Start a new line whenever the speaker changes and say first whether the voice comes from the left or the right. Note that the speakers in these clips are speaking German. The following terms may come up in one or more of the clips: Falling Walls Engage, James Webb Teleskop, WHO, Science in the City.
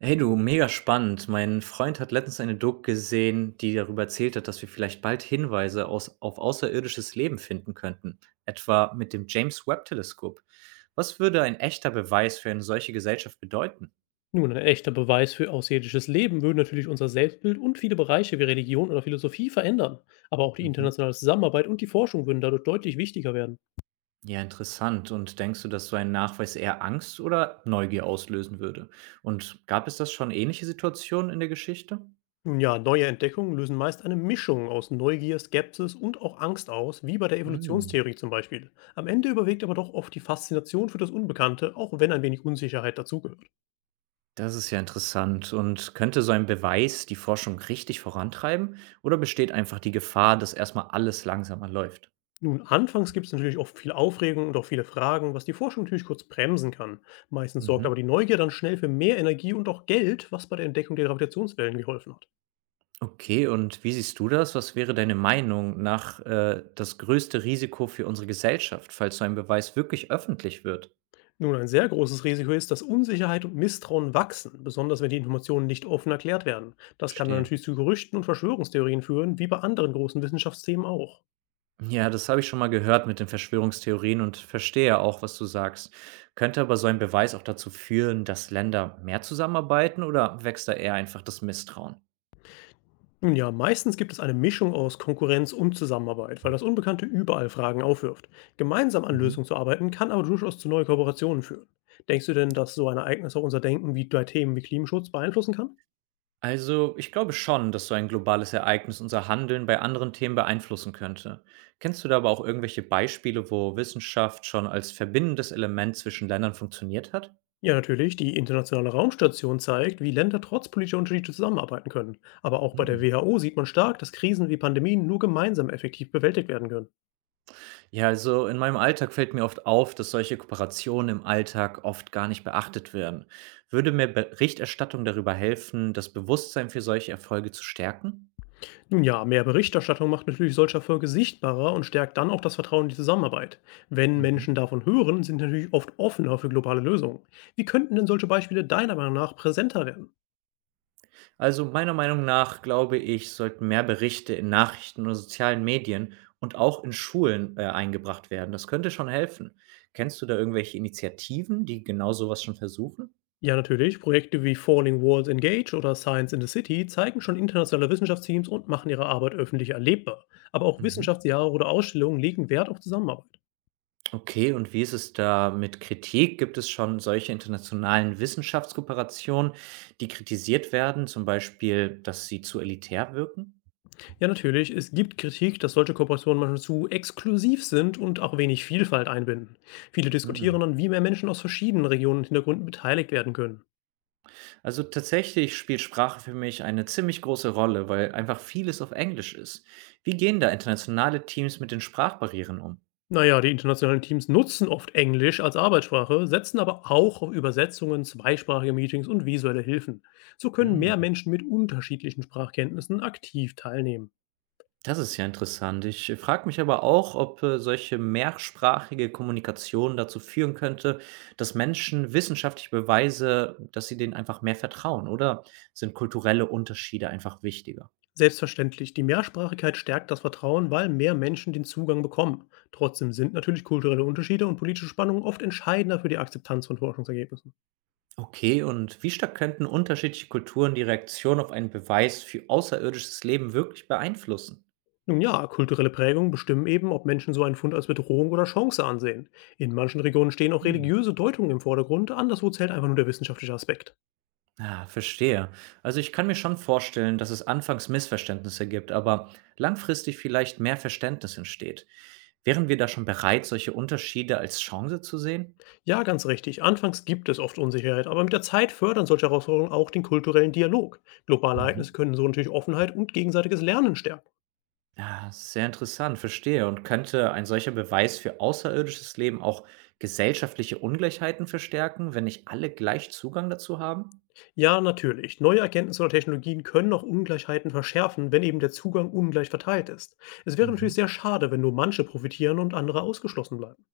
right: Hey du, mega spannend. Mein Freund hat letztens eine Doku gesehen, die darüber erzählt hat, dass wir vielleicht bald Hinweise aus, auf außerirdisches Leben finden könnten, etwa mit dem James Webb Teleskop. Was würde ein echter Beweis für eine solche Gesellschaft bedeuten?
left: Nun, ein echter Beweis für außerirdisches Leben würde natürlich unser Selbstbild und viele Bereiche wie Religion oder Philosophie verändern. Aber auch die
right: Mhm.
left: internationale Zusammenarbeit und die Forschung würden dadurch deutlich wichtiger werden.
right: Ja, interessant. Und denkst du, dass so ein Nachweis eher Angst oder Neugier auslösen würde? Und gab es das schon ähnliche Situationen in der Geschichte?
left: Nun ja, neue Entdeckungen lösen meist eine Mischung aus Neugier, Skepsis und auch Angst aus, wie bei der
right: Hm.
left: Evolutionstheorie zum Beispiel. Am Ende überwiegt aber doch oft die Faszination für das Unbekannte, auch wenn ein wenig Unsicherheit dazugehört.
right: Das ist ja interessant. Und könnte so ein Beweis die Forschung richtig vorantreiben oder besteht einfach die Gefahr, dass erstmal alles langsamer läuft?
left: Nun, anfangs gibt es natürlich oft viel Aufregung und auch viele Fragen, was die Forschung natürlich kurz bremsen kann. Meistens sorgt
right: Mhm.
left: aber die Neugier dann schnell für mehr Energie und auch Geld, was bei der Entdeckung der Gravitationswellen geholfen hat.
right: Okay, und wie siehst du das? Was wäre deine Meinung nach das größte Risiko für unsere Gesellschaft, falls so ein Beweis wirklich öffentlich wird?
left: Nun, ein sehr großes Risiko ist, dass Unsicherheit und Misstrauen wachsen, besonders wenn die Informationen nicht offen erklärt werden. Das kann dann
right: Verstehe.
left: natürlich zu Gerüchten und Verschwörungstheorien führen, wie bei anderen großen Wissenschaftsthemen auch.
right: Ja, das habe ich schon mal gehört mit den Verschwörungstheorien und verstehe auch, was du sagst. Könnte aber so ein Beweis auch dazu führen, dass Länder mehr zusammenarbeiten oder wächst da eher einfach das Misstrauen?
left: Nun ja, meistens gibt es eine Mischung aus Konkurrenz und Zusammenarbeit, weil das Unbekannte überall Fragen aufwirft. Gemeinsam an
right: Mhm.
left: Lösungen zu arbeiten, kann aber durchaus zu neuen Kooperationen führen. Denkst du denn, dass so ein Ereignis auch unser Denken wie bei Themen wie Klimaschutz beeinflussen kann?
right: Also, ich glaube schon, dass so ein globales Ereignis unser Handeln bei anderen Themen beeinflussen könnte. Kennst du da aber auch irgendwelche Beispiele, wo Wissenschaft schon als verbindendes Element zwischen Ländern funktioniert hat?
left: Ja, natürlich. Die internationale Raumstation zeigt, wie Länder trotz politischer Unterschiede zusammenarbeiten können. Aber auch bei der
right: Hm.
left: WHO sieht man stark, dass Krisen wie Pandemien nur gemeinsam effektiv bewältigt werden können.
right: Ja, also in meinem Alltag fällt mir oft auf, dass solche Kooperationen im Alltag oft gar nicht beachtet werden. Würde mir Berichterstattung darüber helfen, das Bewusstsein für solche Erfolge zu stärken?
left: Nun ja, mehr Berichterstattung macht natürlich solche Erfolge sichtbarer und stärkt dann auch das Vertrauen in die Zusammenarbeit. Wenn
right: Mhm.
left: Menschen davon hören, sind sie natürlich oft offener für globale Lösungen. Wie könnten denn solche Beispiele deiner Meinung nach präsenter werden?
right: Also meiner Meinung nach, glaube ich, sollten mehr Berichte in Nachrichten oder sozialen Medien und auch in Schulen, eingebracht werden. Das könnte schon helfen. Kennst du da irgendwelche Initiativen, die genau sowas schon versuchen?
left: Ja, natürlich. Projekte wie Falling Walls Engage oder Science in the City zeigen schon internationale Wissenschaftsteams und machen ihre Arbeit öffentlich erlebbar. Aber auch
right: Mhm.
left: Wissenschaftsjahre oder Ausstellungen legen Wert auf Zusammenarbeit.
right: Okay, und wie ist es da mit Kritik? Gibt es schon solche internationalen Wissenschaftskooperationen, die kritisiert werden, zum Beispiel, dass sie zu elitär wirken?
left: Ja, natürlich. Es gibt Kritik, dass solche Kooperationen manchmal zu exklusiv sind und auch wenig Vielfalt einbinden. Viele
right: Hm.
left: diskutieren dann, wie mehr Menschen aus verschiedenen Regionen und Hintergründen beteiligt werden können.
right: Also tatsächlich spielt Sprache für mich eine ziemlich große Rolle, weil einfach vieles auf Englisch ist. Wie gehen da internationale Teams mit den Sprachbarrieren um?
left: Naja, die internationalen Teams nutzen oft Englisch als Arbeitssprache, setzen aber auch auf Übersetzungen, zweisprachige Meetings und visuelle Hilfen. So können
right: Hm,
left: mehr Menschen mit unterschiedlichen Sprachkenntnissen aktiv teilnehmen.
right: das ist ja interessant. Ich frage mich aber auch, ob solche mehrsprachige Kommunikation dazu führen könnte, dass Menschen wissenschaftlich Beweise, dass sie denen einfach mehr vertrauen, oder sind kulturelle Unterschiede einfach wichtiger?
left: Selbstverständlich, die Mehrsprachigkeit stärkt das Vertrauen, weil mehr Menschen den Zugang bekommen. Trotzdem sind natürlich kulturelle Unterschiede und politische Spannungen oft entscheidender für die Akzeptanz von Forschungsergebnissen.
right: Okay, und wie stark könnten unterschiedliche Kulturen die Reaktion auf einen Beweis für außerirdisches Leben wirklich beeinflussen?
left: Nun ja, kulturelle Prägungen bestimmen eben, ob Menschen so einen Fund als Bedrohung oder Chance ansehen. In manchen Regionen stehen auch
right: Hm.
left: religiöse Deutungen im Vordergrund, anderswo zählt einfach nur der wissenschaftliche Aspekt.
right: Ah, verstehe. Also ich kann mir schon vorstellen, dass es anfangs Missverständnisse gibt, aber langfristig vielleicht mehr Verständnis entsteht. Wären wir da schon bereit, solche Unterschiede als Chance zu sehen?
left: Ja, ganz richtig, anfangs gibt es oft Unsicherheit, aber mit der Zeit fördern solche Herausforderungen auch den kulturellen Dialog. Globale
right: Mhm.
left: Ereignisse können so natürlich Offenheit und gegenseitiges Lernen stärken.
right: Ja, sehr interessant, verstehe. Und könnte ein solcher Beweis für außerirdisches Leben auch gesellschaftliche Ungleichheiten verstärken, wenn nicht alle gleich Zugang dazu haben?
left: Ja, natürlich. Neue Erkenntnisse oder Technologien können auch Ungleichheiten verschärfen, wenn eben der Zugang ungleich verteilt ist. Es wäre
right: Mhm.
left: natürlich sehr schade, wenn nur manche profitieren und andere ausgeschlossen bleiben.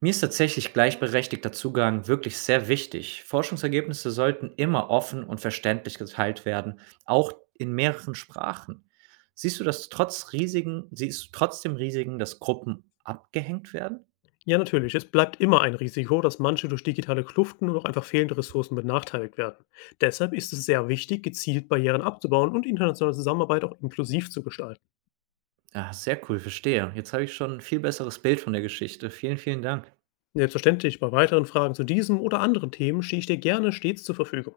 right: Mir ist tatsächlich gleichberechtigter Zugang wirklich sehr wichtig. Forschungsergebnisse sollten immer offen und verständlich geteilt werden, auch in mehreren Sprachen. Siehst du das trotz Risiken, siehst du trotzdem Risiken, dass Gruppen abgehängt werden?
left: Ja, natürlich. Es bleibt immer ein Risiko, dass manche durch digitale Kluften oder auch einfach fehlende Ressourcen benachteiligt werden. Deshalb ist es sehr wichtig, gezielt Barrieren abzubauen und internationale Zusammenarbeit auch inklusiv zu gestalten.
right: Ah, sehr cool, verstehe. Jetzt habe ich schon ein viel besseres Bild von der Geschichte. Vielen, vielen Dank.
left: Selbstverständlich, bei weiteren Fragen zu diesem oder anderen Themen stehe ich dir gerne stets zur Verfügung.